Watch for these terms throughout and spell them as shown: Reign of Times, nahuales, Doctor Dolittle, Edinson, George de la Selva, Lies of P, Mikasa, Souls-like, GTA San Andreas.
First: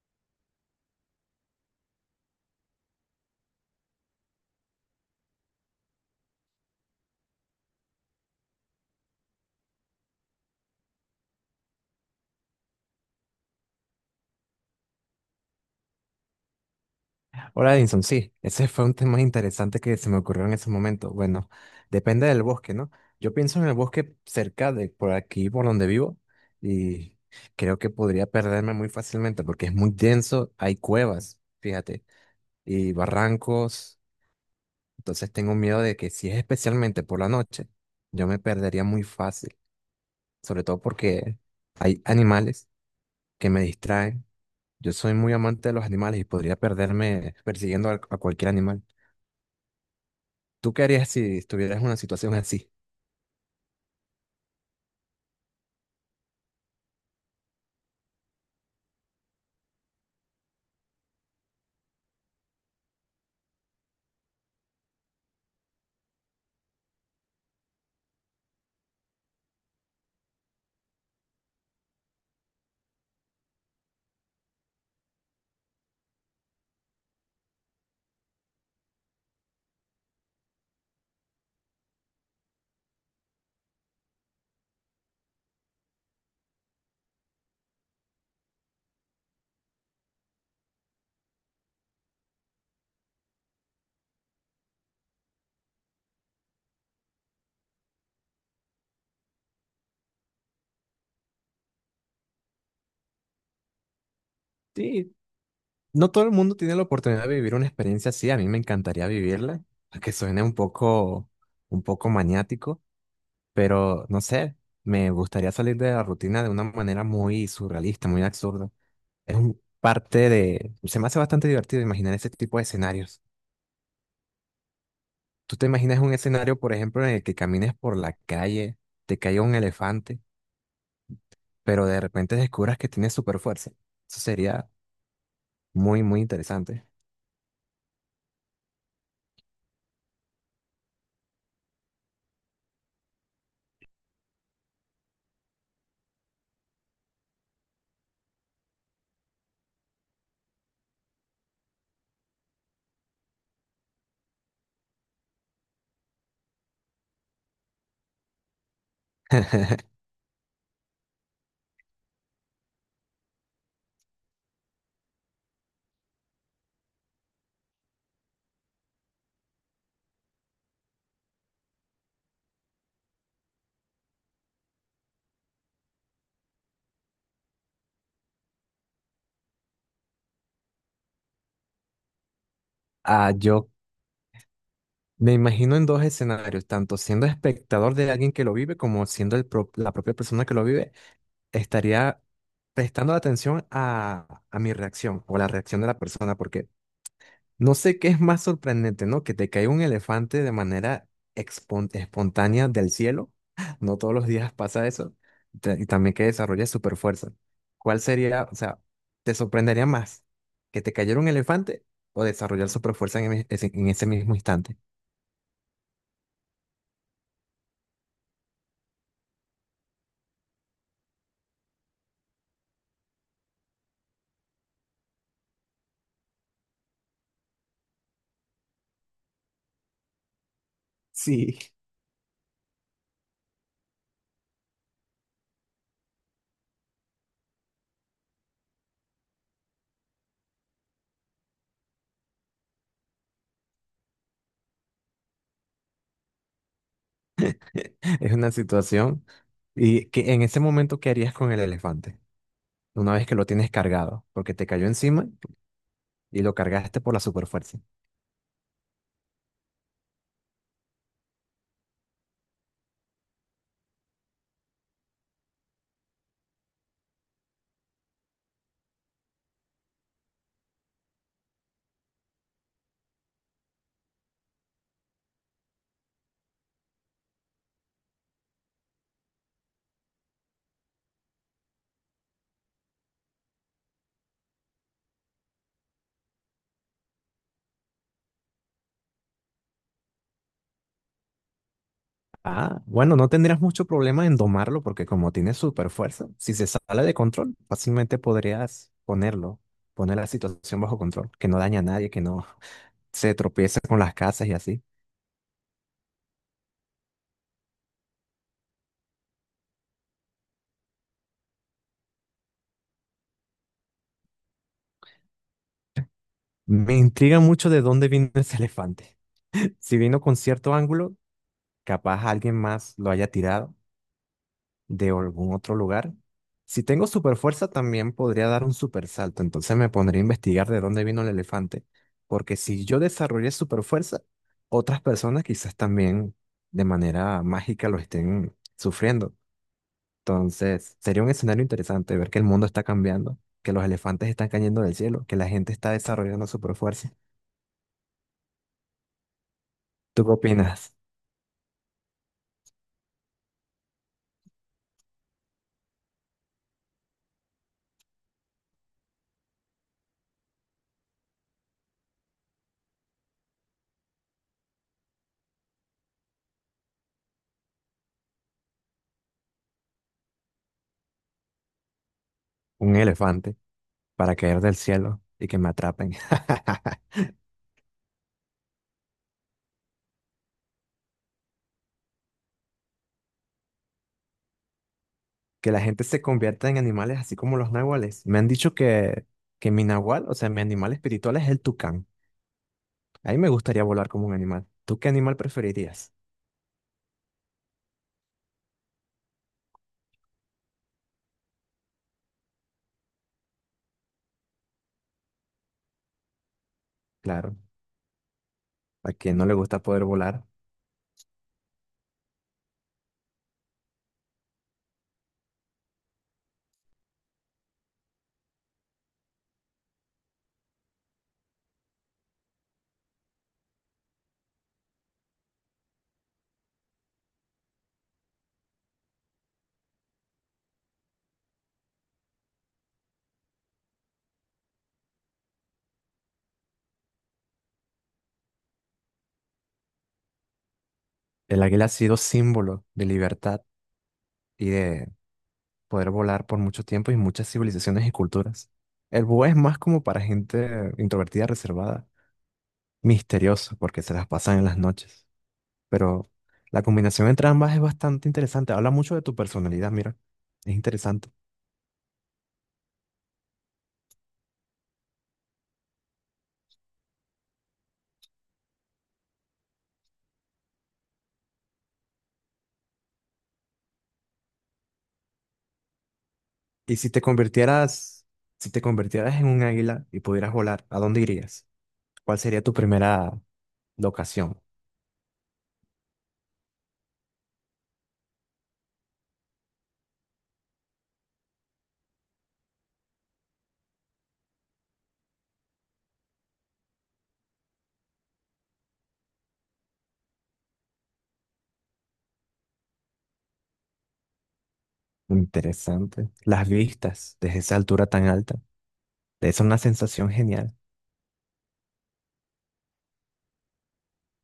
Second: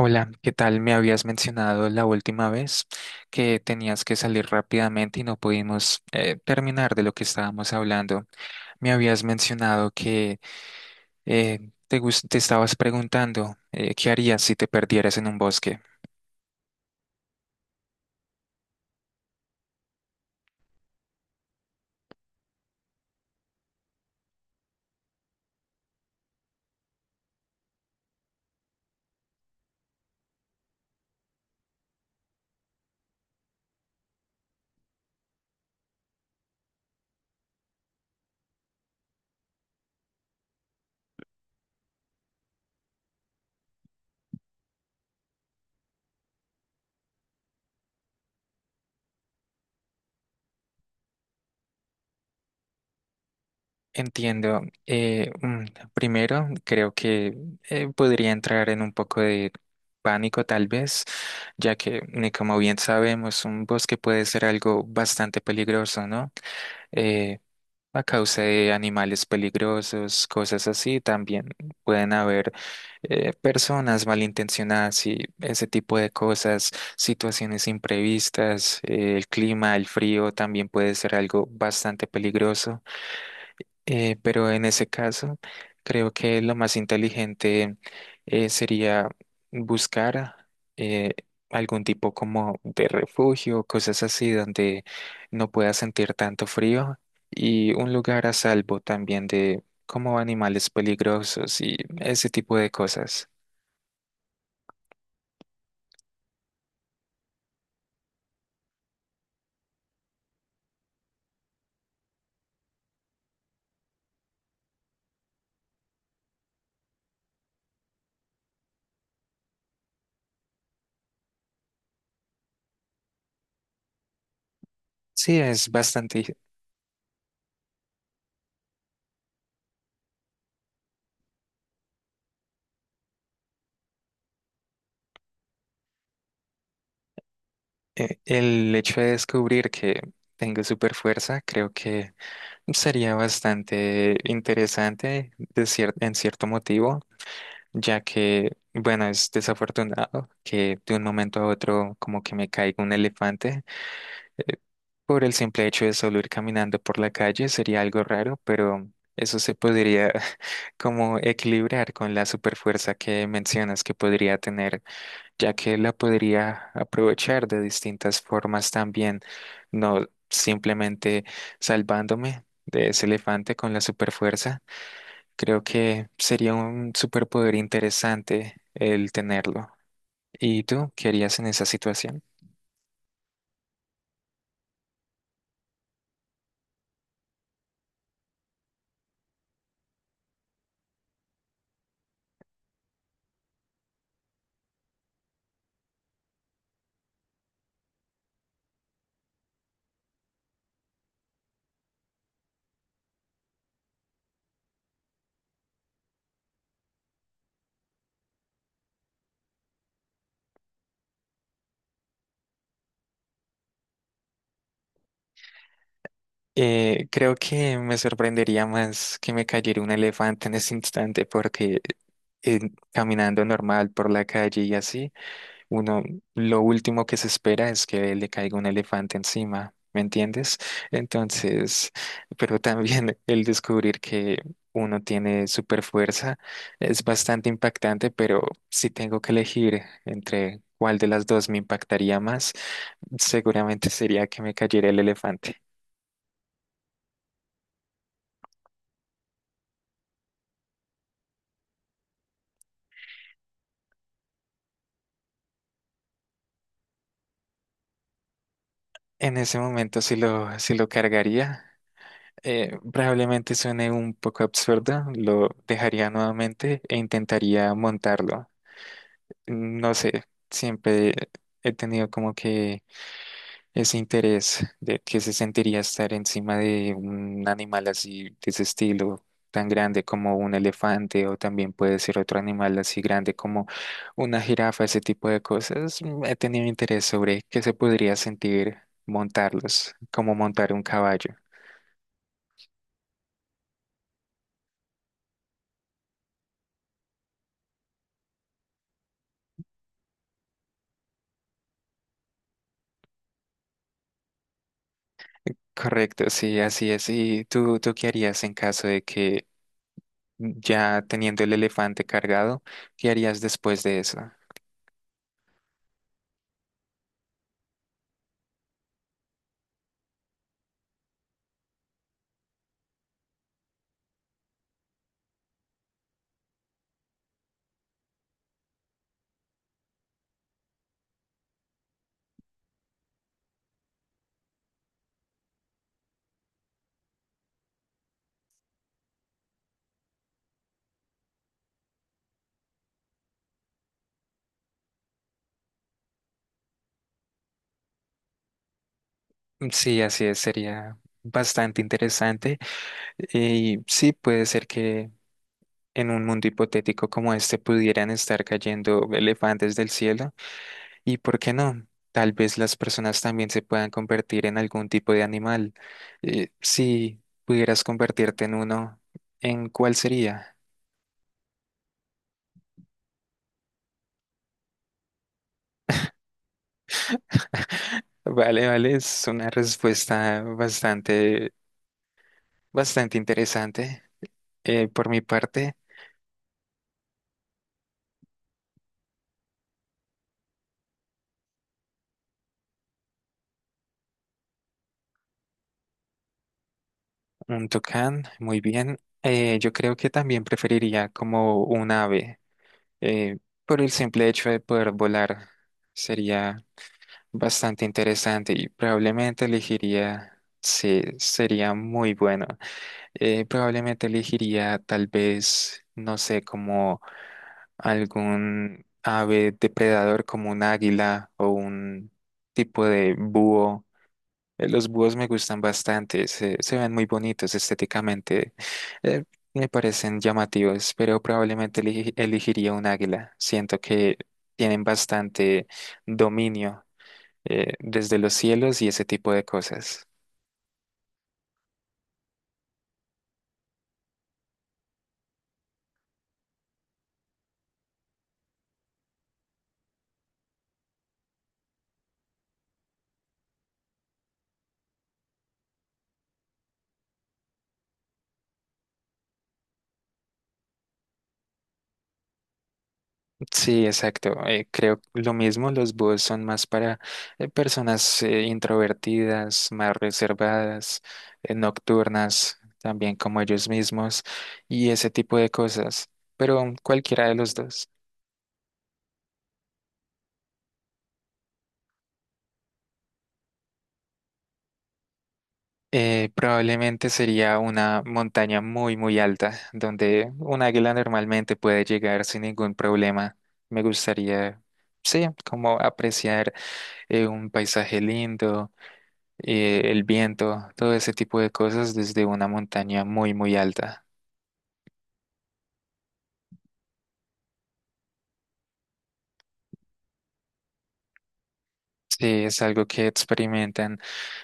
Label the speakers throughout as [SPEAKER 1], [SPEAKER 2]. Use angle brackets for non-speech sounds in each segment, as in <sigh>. [SPEAKER 1] Hola, ¿qué tal? Me habías mencionado la última vez que tenías que salir rápidamente y no pudimos terminar de lo que estábamos hablando. Me habías mencionado que te estabas preguntando qué harías si te perdieras en un bosque.
[SPEAKER 2] Hola, Edinson. Sí, ese fue un tema interesante que se me ocurrió en ese momento. Bueno, depende del bosque, ¿no? Yo pienso en el bosque cerca de por aquí, por donde vivo, y creo que podría perderme muy fácilmente porque es muy denso, hay cuevas, fíjate, y barrancos. Entonces tengo miedo de que si es especialmente por la noche, yo me perdería muy fácil, sobre todo porque hay animales que me distraen. Yo soy muy amante de los animales y podría perderme persiguiendo a cualquier animal. ¿Tú qué harías si estuvieras en una situación así?
[SPEAKER 1] Entiendo. eh, mm, Primero, creo que podría entrar en un poco de pánico tal vez, ya que, como bien sabemos, un bosque puede ser algo bastante peligroso, ¿no? Eh, a causa de animales peligrosos, cosas así. También pueden haber personas malintencionadas y ese tipo de cosas, situaciones imprevistas. El clima, el frío también puede ser algo bastante peligroso. Pero en ese caso, creo que lo más inteligente sería buscar eh, algún tipo como de refugio, cosas así, donde no pueda sentir tanto frío y un lugar a salvo también de como animales peligrosos y ese tipo de cosas.
[SPEAKER 2] Sí, no todo el mundo tiene la oportunidad de vivir una experiencia así. A mí me encantaría vivirla, aunque suene un poco maniático, pero no sé, me gustaría salir de la rutina de una manera muy surrealista, muy absurda. Es un parte de... Se me hace bastante divertido imaginar ese tipo de escenarios.
[SPEAKER 1] Sí,
[SPEAKER 2] ¿Tú te
[SPEAKER 1] es
[SPEAKER 2] imaginas un
[SPEAKER 1] bastante
[SPEAKER 2] escenario, por ejemplo, en el que camines por la calle, te caiga un elefante, pero de repente descubras que tienes super fuerza? Eso sería muy, muy interesante.
[SPEAKER 1] el hecho de descubrir que tengo super fuerza, creo que sería bastante interesante de en cierto motivo. Ya que, bueno, es desafortunado que de un momento a otro como que me caiga un elefante. eh, Por el simple hecho de solo ir caminando por la calle sería algo raro, pero eso
[SPEAKER 2] <laughs>
[SPEAKER 1] se podría <laughs> como equilibrar con la superfuerza que mencionas que podría tener, ya que la podría aprovechar de distintas formas también, no simplemente salvándome de ese elefante con la superfuerza. Creo que sería un superpoder interesante el tenerlo. ¿Y tú qué harías en esa situación?
[SPEAKER 2] Ah, yo me imagino en dos escenarios, tanto siendo espectador de alguien que lo vive como siendo la propia persona que lo vive, estaría prestando atención a mi reacción o la reacción de la persona, porque no sé qué es más sorprendente, ¿no? Que te caiga un elefante de manera espontánea del cielo. <laughs> No todos los días pasa eso. Y también que desarrolle super fuerza. ¿Cuál sería, o sea, te sorprendería más que te cayera un elefante o desarrollar super fuerza en ese mismo instante?
[SPEAKER 1] Creo que me sorprendería más que me cayera un elefante en ese instante porque eh, caminando normal por la calle y así. Uno, lo último que se espera es que le caiga un elefante encima, ¿me entiendes?
[SPEAKER 2] Sí,
[SPEAKER 1] Entonces, <laughs> pero también el descubrir que uno tiene super fuerza es bastante impactante, pero si tengo que elegir entre cuál de las dos me impactaría más, seguramente sería que me cayera el elefante.
[SPEAKER 2] <laughs> es una situación. ¿Y que en ese momento qué harías con el elefante? Una vez que lo tienes cargado, porque te cayó encima y lo cargaste por la superfuerza.
[SPEAKER 1] En ese momento, si lo cargaría, probablemente suene un poco absurdo, lo dejaría nuevamente e intentaría montarlo. No sé, siempre he tenido como que ese interés de que se sentiría estar encima de un animal así, de ese estilo, tan grande como un elefante o también puede ser otro animal así grande como una jirafa, ese tipo de cosas. He tenido interés sobre qué se podría sentir montarlos, como montar un caballo.
[SPEAKER 2] Ah, bueno, no tendrías mucho problema en domarlo porque como tiene superfuerza, si se sale de control, fácilmente podrías ponerlo, poner la situación bajo control, que no daña a nadie, que no <laughs> se tropiece con las casas y así.
[SPEAKER 1] Correcto, sí, así es. ¿Y tú qué harías en caso de que ya teniendo el elefante cargado, qué harías después de eso?
[SPEAKER 2] Me intriga mucho de dónde vino ese elefante. <laughs> Si vino con cierto ángulo, capaz alguien más lo haya tirado de algún otro lugar. Si tengo super fuerza, también podría dar un super salto. Entonces me pondría a investigar de dónde vino el elefante. Porque si yo desarrollé super fuerza, otras personas quizás también de manera mágica lo estén sufriendo. Entonces sería un escenario interesante ver que el mundo está cambiando, que los elefantes están cayendo del cielo, que la gente está desarrollando super fuerza.
[SPEAKER 1] Mm, sí, así
[SPEAKER 2] ¿Tú qué
[SPEAKER 1] es,
[SPEAKER 2] opinas?
[SPEAKER 1] sería bastante interesante. Y sí, puede ser que en un mundo hipotético como este pudieran estar cayendo elefantes del cielo. ¿Y por qué no? Tal vez las personas también se puedan convertir en algún tipo de animal. Si pudieras convertirte en uno, ¿en cuál sería?
[SPEAKER 2] Un elefante para caer del cielo y que me atrapen. <laughs>
[SPEAKER 1] <laughs> Vale, vale, es una respuesta bastante, bastante interesante por mi
[SPEAKER 2] Que
[SPEAKER 1] parte.
[SPEAKER 2] la gente se convierta en animales así como los nahuales. Me han dicho que mi nahual, o sea, mi animal espiritual es el tucán. A mí me gustaría volar como un animal. ¿Tú qué animal preferirías?
[SPEAKER 1] Un tucán, muy bien. Yo creo que también preferiría como un ave, eh, por el simple hecho de poder volar. Sería
[SPEAKER 2] Claro,
[SPEAKER 1] bastante interesante y
[SPEAKER 2] a quien no
[SPEAKER 1] probablemente
[SPEAKER 2] le gusta poder
[SPEAKER 1] elegiría,
[SPEAKER 2] volar.
[SPEAKER 1] sí, sería muy bueno. Probablemente elegiría tal vez, no sé, como algún ave depredador como un águila o un tipo de búho. Los búhos me gustan bastante, se ven muy bonitos estéticamente, eh, me parecen llamativos, pero probablemente elegiría un águila. Siento que tienen bastante dominio desde los cielos y ese tipo de cosas.
[SPEAKER 2] El águila ha sido símbolo de libertad y de poder volar por mucho tiempo y muchas civilizaciones y culturas. El búho es más como para gente introvertida, reservada, misteriosa, porque se las pasan en las noches. Pero la combinación entre ambas es bastante interesante. Habla mucho de tu personalidad, mira. Es interesante.
[SPEAKER 1] Sí, exacto. Creo lo mismo, los búhos son más para personas introvertidas, más reservadas, nocturnas, también como ellos mismos y ese tipo de cosas, pero
[SPEAKER 2] Y
[SPEAKER 1] cualquiera de los dos.
[SPEAKER 2] si te convirtieras en un águila y pudieras volar, ¿a dónde irías? ¿Cuál sería tu primera locación?
[SPEAKER 1] Probablemente sería una montaña muy, muy alta, donde un águila normalmente puede llegar sin ningún problema. Me gustaría, sí, como apreciar un paisaje lindo, el viento, todo ese tipo de cosas desde una montaña muy, muy alta.
[SPEAKER 2] Interesante. Las vistas desde esa altura tan alta. Es una sensación genial.
[SPEAKER 1] Sí, es algo que experimentan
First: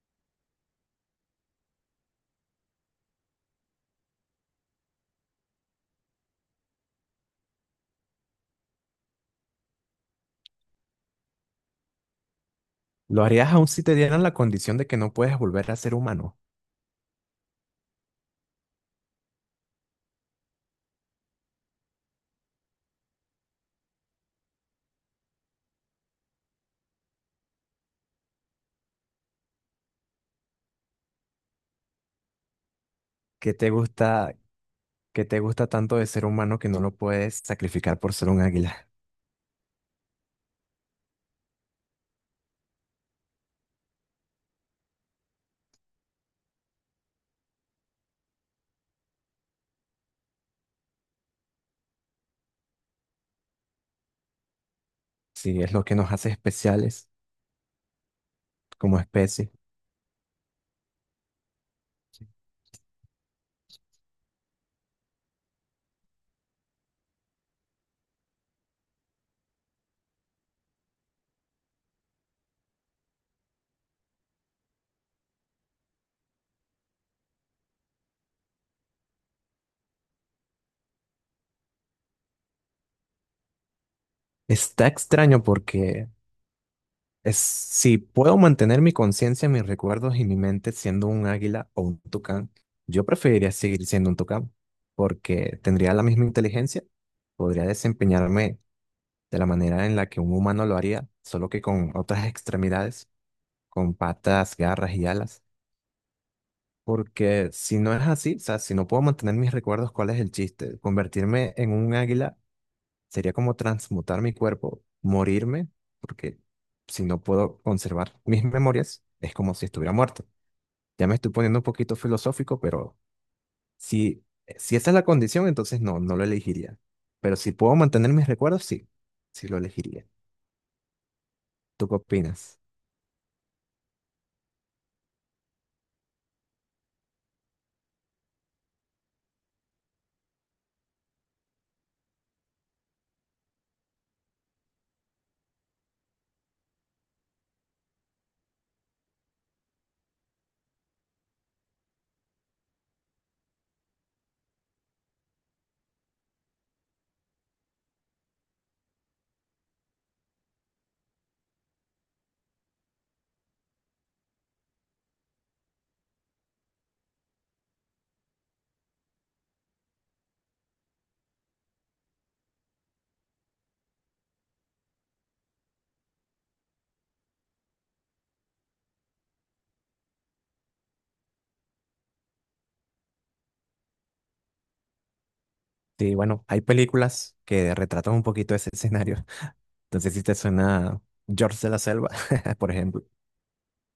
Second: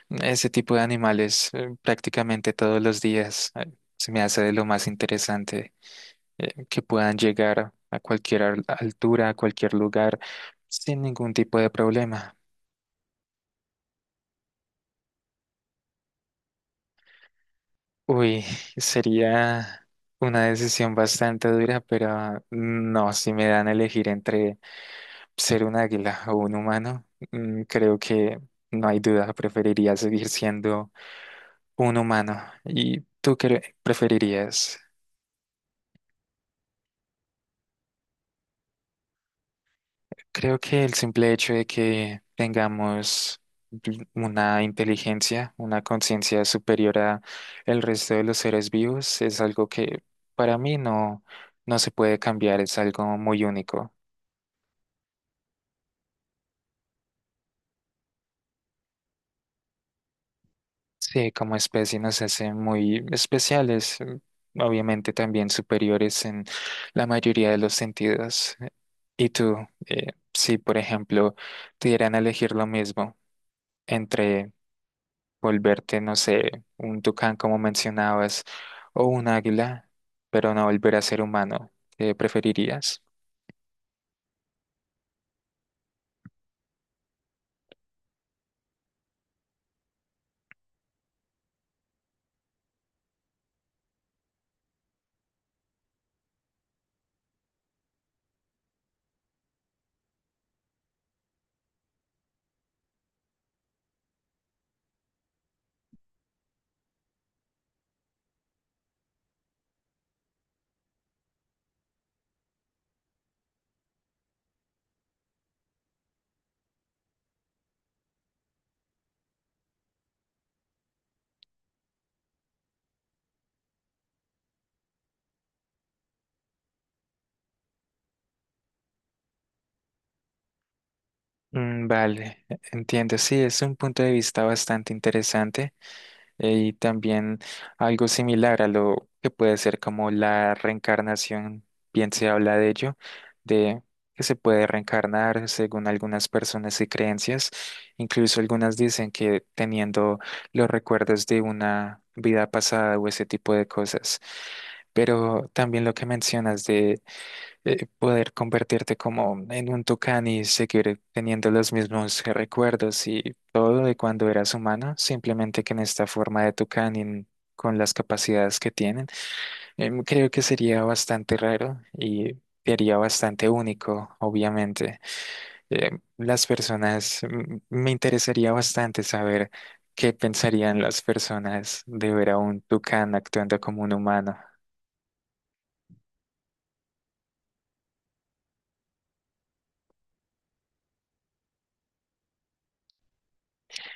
[SPEAKER 1] ese tipo de animales prácticamente todos los días. Se me hace de lo más interesante. Que puedan llegar a cualquier altura, a cualquier lugar, sin ningún tipo de problema.
[SPEAKER 2] ¿Lo harías aún si te dieran la condición de que no puedes volver a ser humano?
[SPEAKER 1] Uy, <laughs> sería una decisión bastante dura, pero no, si me dan a elegir entre ser un águila o un humano, creo que no hay duda, preferiría seguir siendo un humano. ¿Y tú
[SPEAKER 2] ¿Qué te
[SPEAKER 1] qué
[SPEAKER 2] gusta,
[SPEAKER 1] preferirías?
[SPEAKER 2] qué te gusta tanto de ser humano que no lo puedes sacrificar por ser un águila?
[SPEAKER 1] Creo que el simple hecho de que tengamos una inteligencia, una conciencia superior a el resto de los seres vivos es algo que para mí no se puede cambiar, es algo muy único.
[SPEAKER 2] Sí, es lo que nos hace especiales como especie.
[SPEAKER 1] Sí, como especie nos hace muy especiales, obviamente también superiores en la mayoría de los sentidos. ¿Y tú, eh, si por ejemplo te dieran a elegir lo mismo entre volverte, no sé, un tucán como mencionabas, o un águila, pero no volver a ser humano? ¿Qué preferirías?
[SPEAKER 2] Está extraño porque es, si puedo mantener mi conciencia, mis recuerdos y mi mente siendo un águila o un tucán, yo preferiría seguir siendo un tucán porque tendría la misma inteligencia, podría desempeñarme de la manera en la que un humano lo haría, solo que con otras extremidades, con patas, garras y alas. Porque si no es así, o sea, si no puedo mantener mis recuerdos, ¿cuál es el chiste? Convertirme en un águila sería como transmutar mi cuerpo, morirme, porque si no puedo conservar <laughs> mis memorias, es como si estuviera muerto. Ya me estoy poniendo un poquito filosófico, pero si, si esa es la condición, entonces no, no lo elegiría. Pero si puedo mantener mis recuerdos, sí, sí lo elegiría.
[SPEAKER 1] Mm,
[SPEAKER 2] ¿Tú qué
[SPEAKER 1] vale,
[SPEAKER 2] opinas?
[SPEAKER 1] entiendo. Sí, es un punto de vista bastante interesante. Y también algo similar a lo que puede ser como la reencarnación, bien se habla de ello, de que se puede reencarnar según algunas personas y creencias. Incluso algunas dicen que teniendo los recuerdos de una vida pasada o ese tipo de cosas. Pero también lo que mencionas de poder convertirte como en un tucán y seguir teniendo los mismos recuerdos y todo de cuando eras humano, simplemente que en esta forma de tucán y con las capacidades que tienen, creo que sería bastante raro y te haría bastante único, obviamente. Las personas, mm, me interesaría bastante saber qué pensarían las personas de ver a un tucán actuando como un humano.
[SPEAKER 2] Sí, bueno, hay películas que retratan un poquito ese escenario. <laughs> Entonces, si te suena George de la Selva, <laughs> por ejemplo.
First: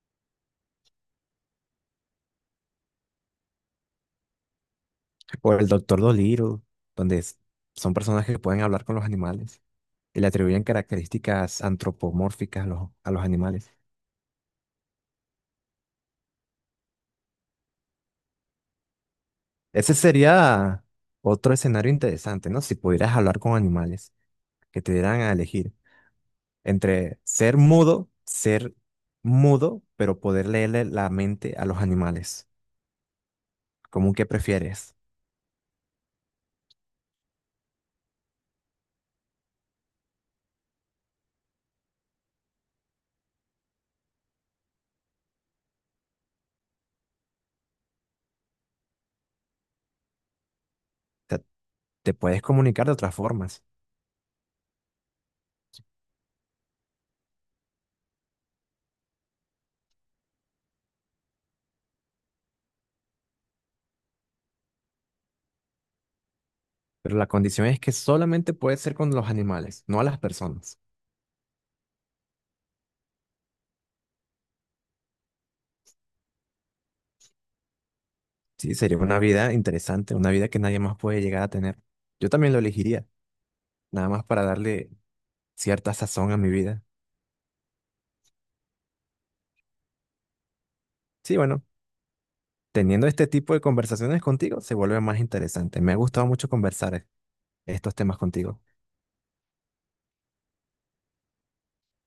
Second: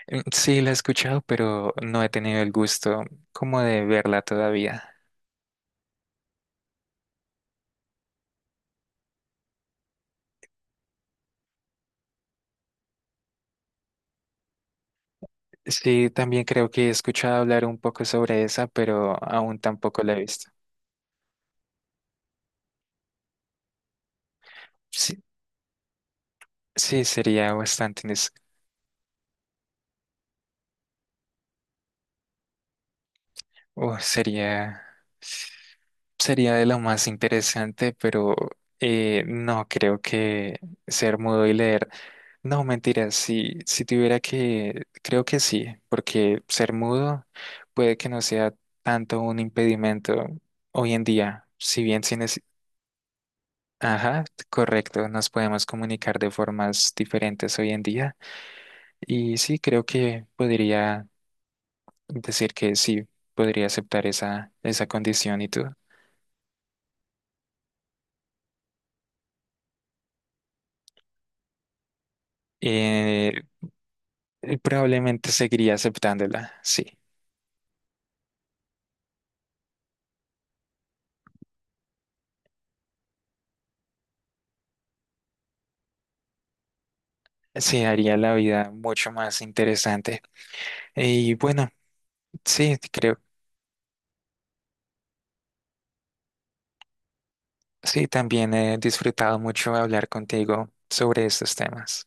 [SPEAKER 1] Mm, sí, la he escuchado, pero no he tenido el gusto como de verla todavía.
[SPEAKER 2] O el Doctor Dolittle, donde son personas que pueden hablar con los animales y le atribuyen características antropomórficas a a los animales.
[SPEAKER 1] Sí, también creo que he escuchado hablar un poco sobre esa, pero aún
[SPEAKER 2] Ese
[SPEAKER 1] tampoco la he visto.
[SPEAKER 2] sería otro escenario interesante, ¿no? Si pudieras hablar con animales, que te dieran
[SPEAKER 1] Sí,
[SPEAKER 2] a elegir
[SPEAKER 1] sí,
[SPEAKER 2] entre
[SPEAKER 1] sería bastante,
[SPEAKER 2] ser mudo, pero poder leerle la mente a los animales. ¿Cómo que
[SPEAKER 1] sería,
[SPEAKER 2] prefieres?
[SPEAKER 1] sería de lo más interesante, pero no creo que ser mudo y leer. No, mentira, si tuviera que, creo que sí, porque ser mudo puede que no sea tanto un impedimento hoy en
[SPEAKER 2] O sea,
[SPEAKER 1] día, si bien
[SPEAKER 2] te
[SPEAKER 1] sin
[SPEAKER 2] puedes
[SPEAKER 1] es,
[SPEAKER 2] comunicar de otras formas,
[SPEAKER 1] ajá, correcto, nos podemos comunicar de formas diferentes hoy en día y sí, creo que podría decir que sí, podría aceptar esa condición y tú.
[SPEAKER 2] pero la condición es que solamente puedes ser con los animales, no a las personas.
[SPEAKER 1] Eh, Probablemente seguiría aceptándola, sí,
[SPEAKER 2] Sí, sería una vida interesante, una vida que nadie más puede llegar a tener. Yo también lo elegiría, nada más para darle cierta sazón a mi vida.
[SPEAKER 1] sí, haría la vida mucho más interesante. Y
[SPEAKER 2] Sí, bueno,
[SPEAKER 1] bueno. Sí,
[SPEAKER 2] teniendo
[SPEAKER 1] creo.
[SPEAKER 2] este tipo de conversaciones contigo se vuelve más interesante. Me ha gustado mucho conversar estos
[SPEAKER 1] Sí,
[SPEAKER 2] temas
[SPEAKER 1] también
[SPEAKER 2] contigo.
[SPEAKER 1] he disfrutado mucho hablar contigo sobre estos temas.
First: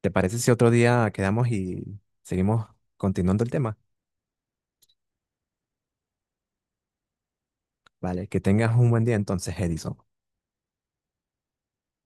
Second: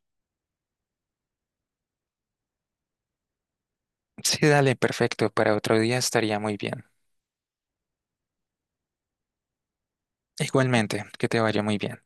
[SPEAKER 2] ¿Te parece si otro día quedamos y seguimos continuando el tema?
[SPEAKER 1] Sí, dale, perfecto. Para otro día estaría muy bien.
[SPEAKER 2] Vale, que tengas un buen día entonces, Edison.
[SPEAKER 1] Igualmente, que te vaya muy bien.